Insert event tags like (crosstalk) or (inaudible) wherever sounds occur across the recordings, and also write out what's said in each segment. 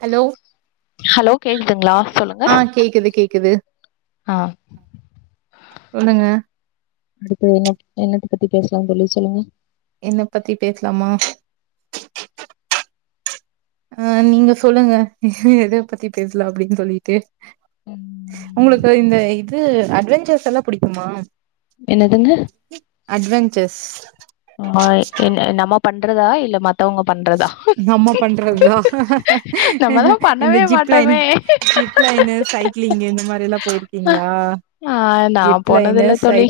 Hello hello கேக்குதுங்களா சொல்லுங்க ஆ கேக்குது கேக்குது ஆ சொல்லுங்க அடுத்து என்னப் என்னத்த பத்தி பேசலா தோழி சொல்லுங்க என்னபத்தி பேச்லாமா அ நீங்க சொல்லுங்க எத பத்தி பேச்லா அப்டின் சொல்லிட்டு ம், ஒங்ளுக்கு இந்த இது அட்வேஞ்ஞர்ஸெல்லா புடிக்குமா என்னதுங்க அட்வேஞ்ச்சர்ஸ் மை என்ன நம்ம பண்றதா இல்ல மத் நம்ம பண்றதுதா நம்மதா இந்த பண்ணவே மாட்டோமே ஜிப்லைன்னிங் ஜிப்லைனு சைக்ளிங்கு இந்த மாரில்லா பொயிருக்கீங்ளா அ நா போனதில்ல தோழி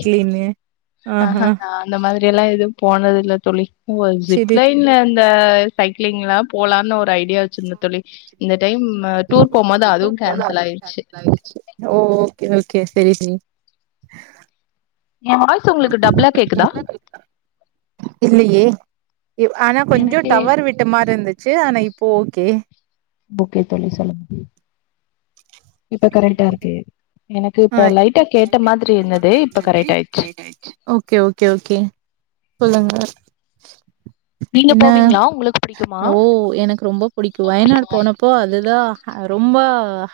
ஆஹா நா இந்த மாதிரிஎல்லா எது போனதில்ல தோழி ஜிப் செரி லைன்ல அந்த சைக் ளிங்ளா போலான் ஒரு ஐடியா வச்சுருந்தே தோழி இந்த டைம் அ டூர் போம்போது அது கேன்சலாயிருச்சு ஓ ஓகே ஓகே செரி செரி எ வாய்ஸ் ஒங்ளுக்கு டபுளா கேக்குதா இல்லியே ஆனா கொஞ்சோ எனக்கே டவர் விட்ட மாரி இருந்துச்சு ஆனா இப்ப ஓகே ஓகே தோழி சொல்லுங்க இப்ப கரெக்டாருக்கு எனக்கு ஆ இப்ப லைட்டா கேட்ட மாதிரி இருந்துது இப்ப கரெக்ட்டாயிருச்சு ஓகே ஓகே ஓகே சொல்லுங்க நீங்க என்ன போவீங்களா உங்களுக்கு புடிக்குமா ஓ எனக்கு ரொம்ப புடிக்கு வயநாடு போனப்ப அதுதா ரொம்ப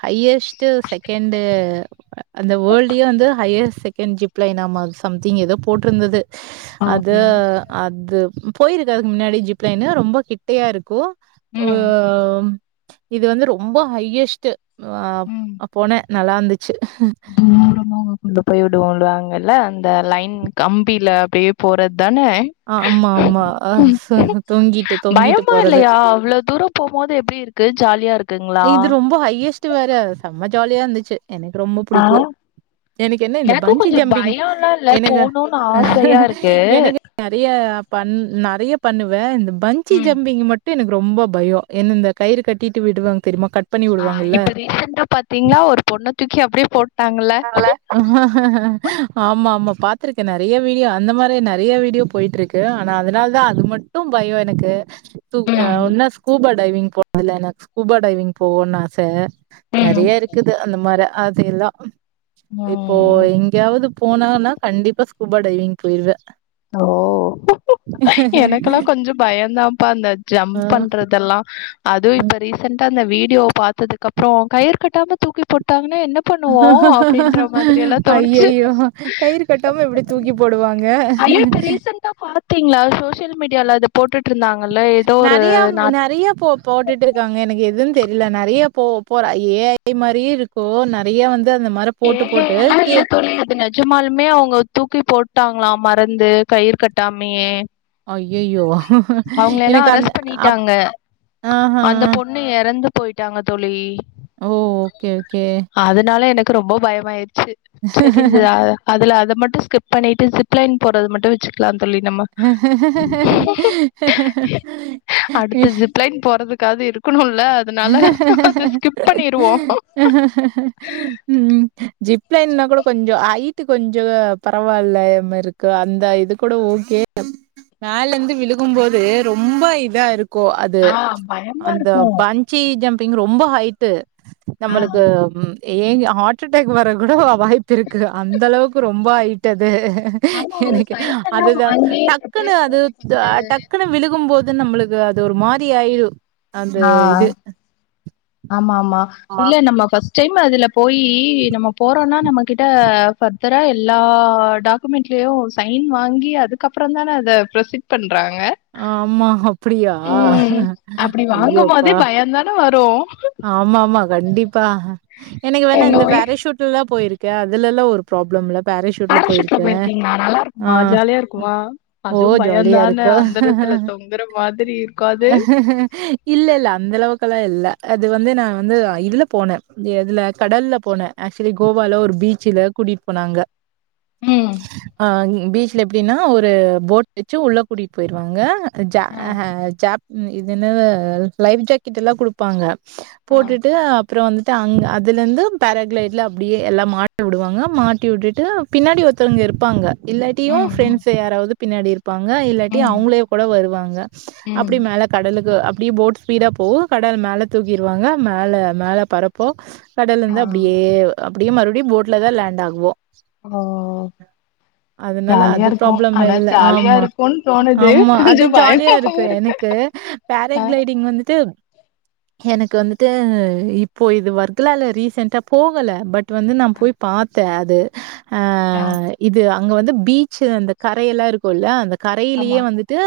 ஹையஸ்ட்டு செகண்டு அந்த வோல்டியே வந்து ஹையஸ் செகண்ட் ஜிப் லைனாமா சம்திங் ஏதோ போட்ருந்துது ஆ அது ஓகே அது பொயிருக்கே அதுக்கு முன்னாடி ஜிப் லைனு ரொம்ப கிட்டையாருக்கு ஓ ம் ம் இது வந்து ரொம்ப ஹையஸ்ட்டு அ ம் அ போன நல்லாந்துச்சு தூரமா அங்க கொண்டு போய் விடவோடுவாங்கல்ல அந்த லைன் கம்பில அப்டியே போறத்தானே ஆமா ஆமா அ ச தொங்கிட்டு தொங்கிட்டு பயமா போறது இல்லையா அவ்ளோ தூரோ போம்போது எப்டி இருக்கு ஜாலியா இருக் இது ரொம்ப ஹையஸ்ட் வேற செம்மா ஜாலியா இருந்துச்சு எனக்கு ரொம்ப ஆ புடிக்கு எனக்கு என்ன இந்த எனக்கும் பஞ்சி கொஞ்சம் ஜம்பிங் பயம்லா இல்ல என்னக்கு போணும்னு ஆசையா இருக்கு எனக்கு நறைய பண் பண்ணுவே நறைய பண்ணுவே இந்த பஞ்ஜிங் ம் ஜம்பிங் மட்டு எனக்கு ரொம்ப பயோ என்ன இந்த கயிறு கட்டிட்டு விடுவாங்க தெரியுமா கட் பண்ணி ஆ விடுவாங்கல்ல. இப்ப ரீசெண்டா பாத்தீங்கன்னா ஒரு பொண்ணு தூக்கி அப்டியே போட் நா வல்ல ஆமா ஆமா பாத்திருக்கே நறைய வீடியோ அந்த மாதிர நறைய வீடியோ போயிட்டு இருக்கு கு ஆனா அதனால தா அது மட்டு பயோ எனக்கு து ம் ஒன்னா ஸ்கூபா டைவிங் போனதில்ல எனக்கு ஸ்கூபா டைவிங் போகனுன்னு ஆச ம் நேறைய இருக்குது அந்த மாரி ஆசைகள்லா இப்போ ம் எங்கேயாவது போனான்னா கண்டிப்பா ஸ்கூபா டைவிங் போயிருவே ஓ எனக்கெல்லா கொஞ்சோ பயோதாம்பா இந்த அ, ஜம்ப் பண்றதெல்லா அதுவு ம். இப்போ ரீசண்டா இந்த வீடியோ பாத்ததுக்கு அப்றோ கயிற கட்டாம தூக்கி போட்டாங்கன்னா என்ன பண்ணுவோ அப்டின்ற மாதிரி எல்லா தோணுச்சு ஐயையோ கயிறு கட்டாம எப்டி தூக்கி போடுவாங்க ஐயோ இப்ப ரீசன்டா பாத்தீங்ளா சோசியல் மீடியால அத போட்டுட்டு இருந்தாங்கல்ல ஏதோ ஒரு நார்த் நறைய இப்போ போட்டுட்டு இருக்காங்க எனக்கு எதுன்னு தெரில நெறைய போ போ ஏ ஐ மாரியு இருக்கு நறைய வந்து அந்த மாரி ஏ போட்டு போட்டு ஐ லா கே இல்ல தோழி அது நெஜ நிஜசமாலுமே அவுங்க தூக்கி போட்டாங்களாம் மறந்து கயிறு கட்டாமையே அய்யய்யோ அவுங்கள எல்லா அரெஸ்ட் பண்ணிட்டாங்க ஆஹா! அந்த பொண் ணு எறந்து போயிட்டாங்க தோழி ஓ ஓகே ஓகே அதனால எனக்கு ரொம்ப பயமா ஆயிடுச்சி சேரி இந்த அதுல அது மட்டும் ஸ்கிப் பண்ணிட்டு ஜிப் லைன் போறது போறது மட்டு வெச்சிக்கலா தோழி நம்மோ ஹ ஜிப் லைன் போறதுக்காகது இருக்கணுல்ல ஹ ம் ஜிப் லைன்னா கூடோ கொஞ்சோ ஐட் ட்டு கொஞ்சோ பரவால்ல மார் இருக்கு அந்த இது கூட ஓகே மேல இருந்து விழுகும்போது ரொம்ப இத இருக்கு அது ஆ பயமா அந்த இருக்கும் பஞ் சி ஜம்பிங் ரொம்ப ஹைட்டு ஆ நம்மளுக்கு ஏங்க ஹார்ட் அட்டாக் வர கூட வாய்ப்பு இருக்கு அந்த அளவுக்கு ரொம்ப ஐயிட்டு அது ஆமா அவங்க எனக்கு சைன் எல்லாம் அதுதா வாங்கி டக்குனு அது ப்ரிப்பரேஷனுக்கு ஃபர்ஸ்ட் டக்குனு விழுகும் போது நம்மளுக் அது ஒரு மாரி ஆயிரு அந்த ஆ இது ஆமா ஆமா இல்ல நம் ஃபர்ஸ்ட் டைம் அதுல போயி நம்ம போறோம்னா நம்மகிட்ட ஃபர்தரா எல்லா டாக் டாக்குமெண்ட்லையு சைன் வாங்கி அதுக்கு அப்றோ தானே அத ப்ரோசீட் பண்றாங்க ஆமா அப்புடியா ம் ஐயோ அப்பா என்னு வரு ஆமா ஆமா கண்டிப்பா எனக்கு வேணா எங்க இந்த பாராசூட் ல எல்லா போயிருக்கே அதுலல்லா ஒரு ப்ராப்ளம் இல்ல பாராசூட் சூட்ல வீட்டுக்கார போயிருக்கே போயிருக்கீங்களா நல்லா ஆ இருக்குமா ஜாலியா இருக்குமா ஓ அதுவு ஜாலியா பயந்தான இருக்கு அந்தரத்துல தொங்குற மாதிரி இருக்கு அது இல்ல இல்ல அந்தளவுக்கெல்லா இல்ல அது வந்து நா வந்து இதுல போனே எதுல கடல்ல போன ஆக்சுவலி கோவால ஒரு பீச்சில கூட்டிட் போனாங்க ம் ஆ பீச்சில எப்டின்னா ஒரு போட் வெச்சி உள்ள கூட்டிகிட்டு போயிருவாங்க ஜ ஆ ஆ ஜாப் இது என்னது லைஃப் ஜாக்கெட்டுல்லா குடுப்பாங்க ஆ போட்டுட்டு அப்புறோ வந்துட்டு அங்க அதுலருந்து பேராக்ளேட்ல அப்டியே எல்லாம் மாட்டி உடுவாங்க மாட்டி உட்டுட்டு பின்னாடி ஒருத்தவங்க இருப்பாங்க இல்லாட்டியு ம் ம் ஃப்ரெண்ட்ஸ்ஸு யாராவது பின்னாடி இருப்பாங்க இல்லாட்டி ம் அவங்களே கூட வருவாங்க ம் அப்டி மேல கடலுக்கு அப்டியே போட் ஸ்பீடா போ கட கடல் மேலே தூக்கிருவாங்க மேல மேல பரப்போ கடல்ல ஆ இருந்து அப்டியே அப்டியே மறுபடியு போட்ல தா லேண்டாகுவோ ஓ அதனால ஜாலியா அது இருக்கு ப்ராப்ளம் ஆனா இல்ல ஜாலியா ஆமா இருக்குன் தோணுது கொஞ்சோ பயமாவு இருக்கு பேர ஆ கிளைடிங் வந்துட்டு எனக்கு வந்துட்டு இப்போ இது வர்க்கலால்ல ரீசன்ட்டா போகல பட் ட்டு வந்து நாம் ஆ போய் பாத்த அது அ ஆ இது அங்க வந்து பீச்சு அந்த கரையெல்லா இருக்குல்ல அந்த கரையிலயே ஆமா வந்துட்டு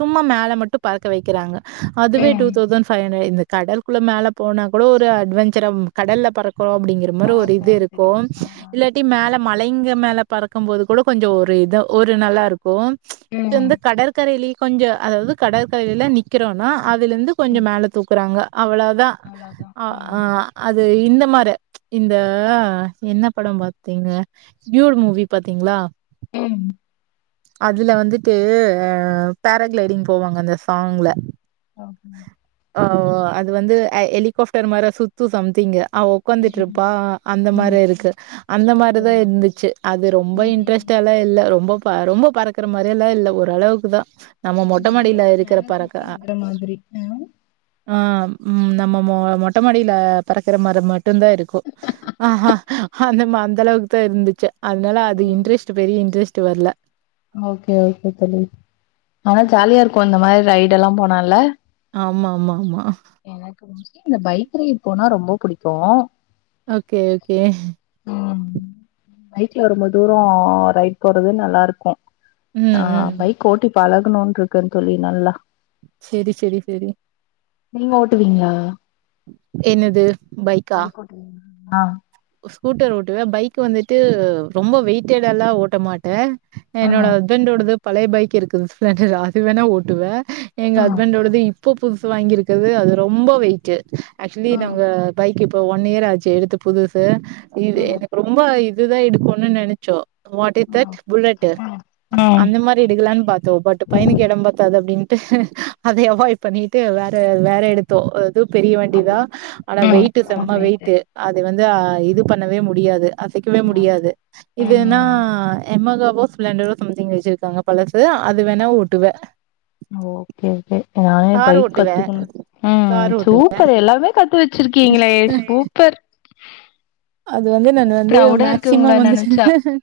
சும்மா மேல மட்டு பறக்க வைக்கிறாங்க அதுவே ம் டூ தௌசண்ட் னு இந்த கடல் குள்ள மேல போனா கூட ஒரு அட்வெஞ்சரம் கடல்ல பறக்குறோ அப்டிங்கிற் ஒரு மாரி ஒரு பாத்தோன் தெரியு இருக்கும் ஆ இல்லாட்டி மேல மலைங்க மேல பறக்கம் போது கூட கொஞ்சோ ஒரு இது ஒரு நல்லா இருக்கும் ம் இந்து கடற்கரையிலயே கொஞ்சோ அதாவது கடற்கரையில நிக்கறோன்னா அதுலருந்து கொஞ்சோ ம் மே போறாங்க அவ்வளோ தா அவ்ளோதா ஆ ஆ ம் அது இந்த மார இந்த என்ன படம் பாத்தீங்க டியூடு மூவி பாத்தீங்களா ம் அதுல வந்துட்டு பேராகிளைடிங் போவாங்க அந்த சாங்ல ஆம் ஆவா அது வந்து ஹை ஹெலிகாப்டர் மார சுத்து சம்திங்கு அவ் ஓ உக்காந்துட்ருப்பா அந்த மார ம் இருக்கு அந்த ஓ மாரிதா இருந்துச்சு அது ரொம்ப ம் ம் ம் இன்ட்ரெஸ்ட்டா எல்லா இல்ல ரொம்பப் ப ரொம்போ பறக்குற மாரியா எல்லா இல்ல ஒரளவுக்குதா நம்ம கொஞ்ச தூரோ மொட்டமாடியில மேல இருக்குற பறக்க தூக்கி அ விடுற மாதிரி ம் ஆ ம் நம்ம மொ மொட்ட மாடியில பறக்குற மர மட் மட்டுந்தா இருக்கு ஆ ஆ அந்த ம அந்த அளவுக்குதா இருந்துச்சு அதனால அது ஆ இன்ட்ரெஸ்ட் ட்டு பெரிய இன்ட்ரஸ்ட்டு வர்ல ஓகே ஓகே தோழி ஆனா ஜாலியா இருக்கு அந்த மாரி ரைடெல்லாம் போனால ஆமா ஆமா ஆமா எனக்கு மோஸ்ட்லி இந்த பைக் ரைடு போனா ரொம்போ புடிக்கு ஓகே ஓகே ம் பைக்ல ரொம்ப தூரோ ரைட் போறது நல்லாருக்கு ம், ஆ ம். பைக் ஓட்டி பழகணுன்ட்ருக்குங் தோழி நல்லா சேரி சேரி சேரி நீங்க ஓட்டுவீங்களா என்னது பைக்கா ம் ஆ ஸ்கூட்டர் ஓட்டுவ பைக் வந்துட்டு ரொம்போ வெயிட்டட எல்லா ஓட்ட மாட்ட என்னோட ம் ஹஸ்பண்டோடது பழைய பைக் இருக்குது ஸ்பிளெண்டரா அது வேணா ஓட்டுவ எங்க ம் ஹஸ்பண்டோடது இம் இப்போ புதுசு வாங்கிருக்கறது அது ரொம்போ வெயிட்டு ஏக்சுலி ம் நாங்க பைக் இப்போ ஒன் இயர் ஆச்சு எடுத்து புதுஸ் இது எனக் ரொம்ப இதுதா எடுக்குனு நெனச்சோ வாட் இஸ் தட் புல்லட்டு ம் அந்த மாதரி எடுக்கலான் பாத்தோ பட் பையனுக்கு இடம் பாத்தாது அப்டின்னுட்டு அதை அவாய்ட் பண்ணிட்டு வேற வேற எடுத்தோ இதூ பெரிய வண்டிதா அது ஆனா ம் வெயிட் செம்ம வெயிட்டு அது வந்து் இது பண்ணவே முடியாது அசைக்கவே முடியாது இதுன்னா ம் எமகாவோ ஸ்பளெண்டரோ சம்திங் வெச்சிருக்காங்க பழசு அது வேணா ஓட்டுவே ஓகே ஓகே நானே கார் பைக் ஓட்டுவே கத்துக்கணு ம் கார் ஓட்டுவே சூப்பர் எல்லாமே கத்து வெச்சிருக்கீங்ளே சூப்பர் அது வந்து நான் வந்து ப்ரௌடா இருக்கு உங்கள மேக்சிமம் வந்து நெனச்சா மேக்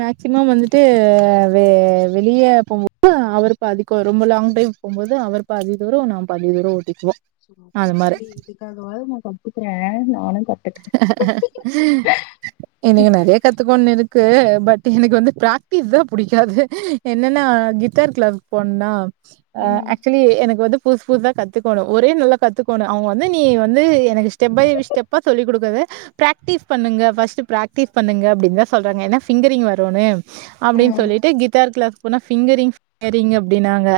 மேக்சிமம் வந்துட்டு வெ வெளியே போகும்போது அவருப்பாதிதூரோ ரொம்ப லாங் ட்ரைவ் போம்போது அவர் பாதி தூரோ நா பாதி தூரோ ஓட்டிக்வோ ப்ப சொல்லி இதுக்காகவாது நா கத்துக்கறே நானு கத் என்னங்க நெறைய கத்துக்கோண்னு இருக்கு பட் எனக் வந்து பிராடிக்டிஸ் தா புடிக்காது என்னன்னா கிட்டார் க்ளப் போண்ணணா ம் ஆக்சுவலி எனக் வந்து புதுசு புதுசா கத்துக்கோணு ஒரே நால்ல கத்துக்கோணு அவூங்க வந்து நீ வந்து எனக்கு ஸ்டெப் பை ஸ்டப் பா சொல்லி் கொடுக்கது ப்ராக்டிஸ் பண்ணுங்க ஃபஸ்ட் ப்ராக்டிஸ் பண்ணுங்க அப்டின் தா சொல்றாங்க எஏனா பிங்கரிங் வரும்னு அப்டின் ம் சொல்லிட்டு கிட்டார் க்ளாஸ் போனா பிங்கரிங்பிங்கரிங் அப்டின்னாங்க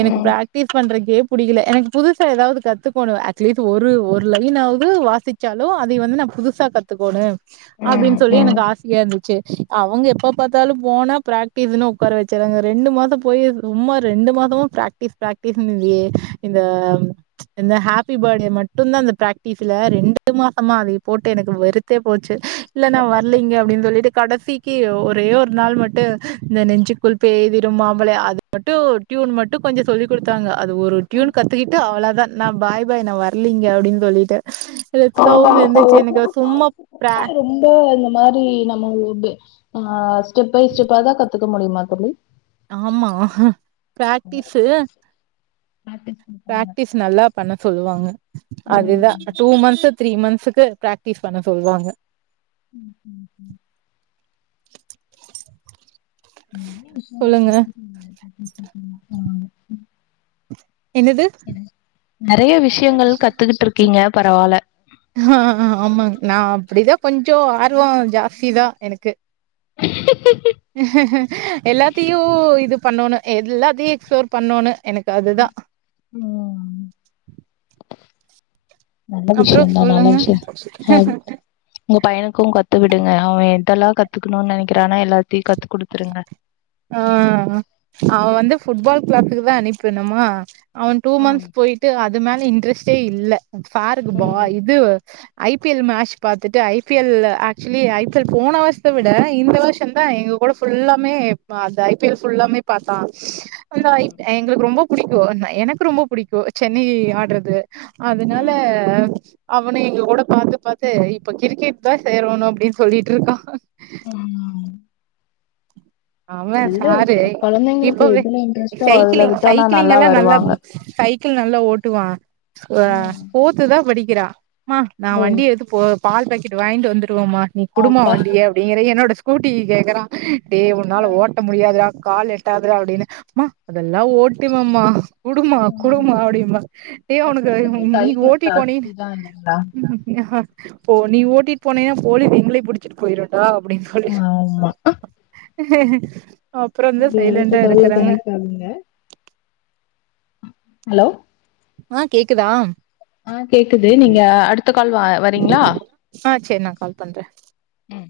எனக்கு ம் ப்ராக்டிஸ் பண்றக்கே புடிக்கல எனக் புதுசா ஏதாவது கத்துக்கோணு அட்லீ்ட்ஸ் ஒரு ஒரு லைன்னாவது வாசி ச்சாலோ அதை வந்து நா புதுசா கத்துக்கோணு ம் அப்டின்னு சொல்லி ம் எனக் ஆசையா இருந்துச்சு அவங்க எப்ப பாத்தாலு போனா ப்ராக்டிஸ்ன்னு உட்கார வெச்சர்றாங்க ரெண்டு மாச போயி சும்மா ரெண்டு மாசமா ப்ராக் ப்ராக்டிஸ் ப்ராக்டிஸ்ன்னு இதையே இந்த இந்த ஹாப்பி பேத்டே மட்டுந்தா இந்த பிராக்டிஸ்ல ரெண்டு மாசமா அதை போட்டு எனக்கு வெருத்தே போச்சு இல்ல நா வர்லீங்க அப்டின் சொல்லிட்டு கடைசிக்கு ஒரே ஒரு நாள் மட்டு இந்த நெஞ்சுக்குள் பெய்திரும்மாமள அது மட்டு டியூன் மட்டு கொஞ்ச சொல்லி குடுத்தாங்க அது ஒரு ம் டியூன் கத்துக்கிட்டு அவ்ளதா நா பாய் பாய் நா வர்லீங்க அப்டின் சொல்லிட்டே பிரா (inaudible) ரொம்ப இந்த மாரி நம்ம ஆ ஸ்டெப் பை ஸ்டெப்பா தா கத்துக்க முடியுமா தோழி ஆமா ப்ராக்டிஸ்சு பிராக்டிஸ் குடுப்பாங்க ப்ராக்டிஸ் நல்லா பண்ண சொல்வாங்க ம் அதுதா டூ மந்த்ஸூ த்ரீ மந்த்ஸ்கு ப்ராக்டிஸ் பண்ண சொல்வாங்க ம் ம் (inaudible) சொல்லுங்க என்னது நெறைய விஷயங்கள் கத்துக்கிட்டிருக்கீங்க பரவால ஆ ஆ ஆமாங்க நா அப்டிதா கொஞ்சோ ஆர்வோ ஜாஸ்தி தா எனக்கு எல்லாத்தையு இது பண்ணோணு எல்லாத்தையு எக்ஸ்ப்ளோர் பண்ணோனு எனக்கு அதுதா ம் நல்ல அப்றோ விஷ்யந்தா நல்ல சொல்லுங்க விஷ்யந்தா ஆ உங் பையனுக்கு கத்து விடுங்க அவன் எதெல்லா கத்துக்ணுனு நெனைக்கிறானோ எல்லாத்தையு கத்து குடுத்துருங்க ஆ அவ வந்து புட்ஃபால் ப்ளாக்குக்கு தா அனுப்பிட்னுமா அவன் டூ ம் மந்த்ஸ் போயிட்டு அது மேல இன்ட்ரெஸ்ட்டே இல்ல பாருக்கு பா ம் இது ஐ பி எல் மேட்ச் பாத்துட்டு I P L actually I P L போன வருஷத்த விட இந்த வருஷோந்தா எங்க கூட ஃபுல்லாமே இப்ப அந்த ஐ பி எல் ஃபுல்லாமே பாத்தா அந்த ஐ ம் எங்களுக்கு ரொம்பப் புடிக்கு எனக்கு ரொம்ப புடிக்கு சென்னை ஆட்றது அதுனால ம் அவனு எங்க கூட பாத்து பாத்து இப்ப கிரிக்கெட் தா சேரணு அப்டின் சொல்லிட்ருக்கா ம் அவே எதுல சாரு கொழந்தைங்களுக்கு இப்போவே எதுல இன்ட்ரெஸ்ட்டோ அதுல சைக்கிளிங் விட்டோனா சைக்கிளிங் எல்லா நல்லா வருவாங்க சை க்கிள் நல்லா ஓட்டுவா அ ம் ஃபோர்த்துதா படிக்கிறா மா நா ஓ வண்டிய எடுத் போ பால் பாக்கெட் வாங்கிட்டு வந்துருவம்மா நீ குடும்மா அப்பா வண்டிய டிங்கிற என்னோட ஸ்கூட்டி கேக்குறா டே ஒன்னால ஓட்ட ட்ட முடியாதுடா கால் எட்டாதுடா அப்டின்னு மா அம்மா அதெல்லா ஓட்டுவம்மா குடுமா ம் குடுமா அப்டிம்பா ஏ ஒனக்கு நீ ஓட்டிட் போனினா அதுங் தா ஓ நீ ஓட்டிட்டு போனின்னா போலீஸ் எங்களே புடிச்சிட்டு போயிருடா அப்டின் சொல்லிட் ஆமா அப்பறந்தா சைலண்டா இருக்குறாங்க அங்க ஹலோ ஆ கேக்குதா ஆ கேக்குது நீங்க அடுத்த கால் வ வரீங்ளா ஆ சேர் நா கால் பண்றே ம்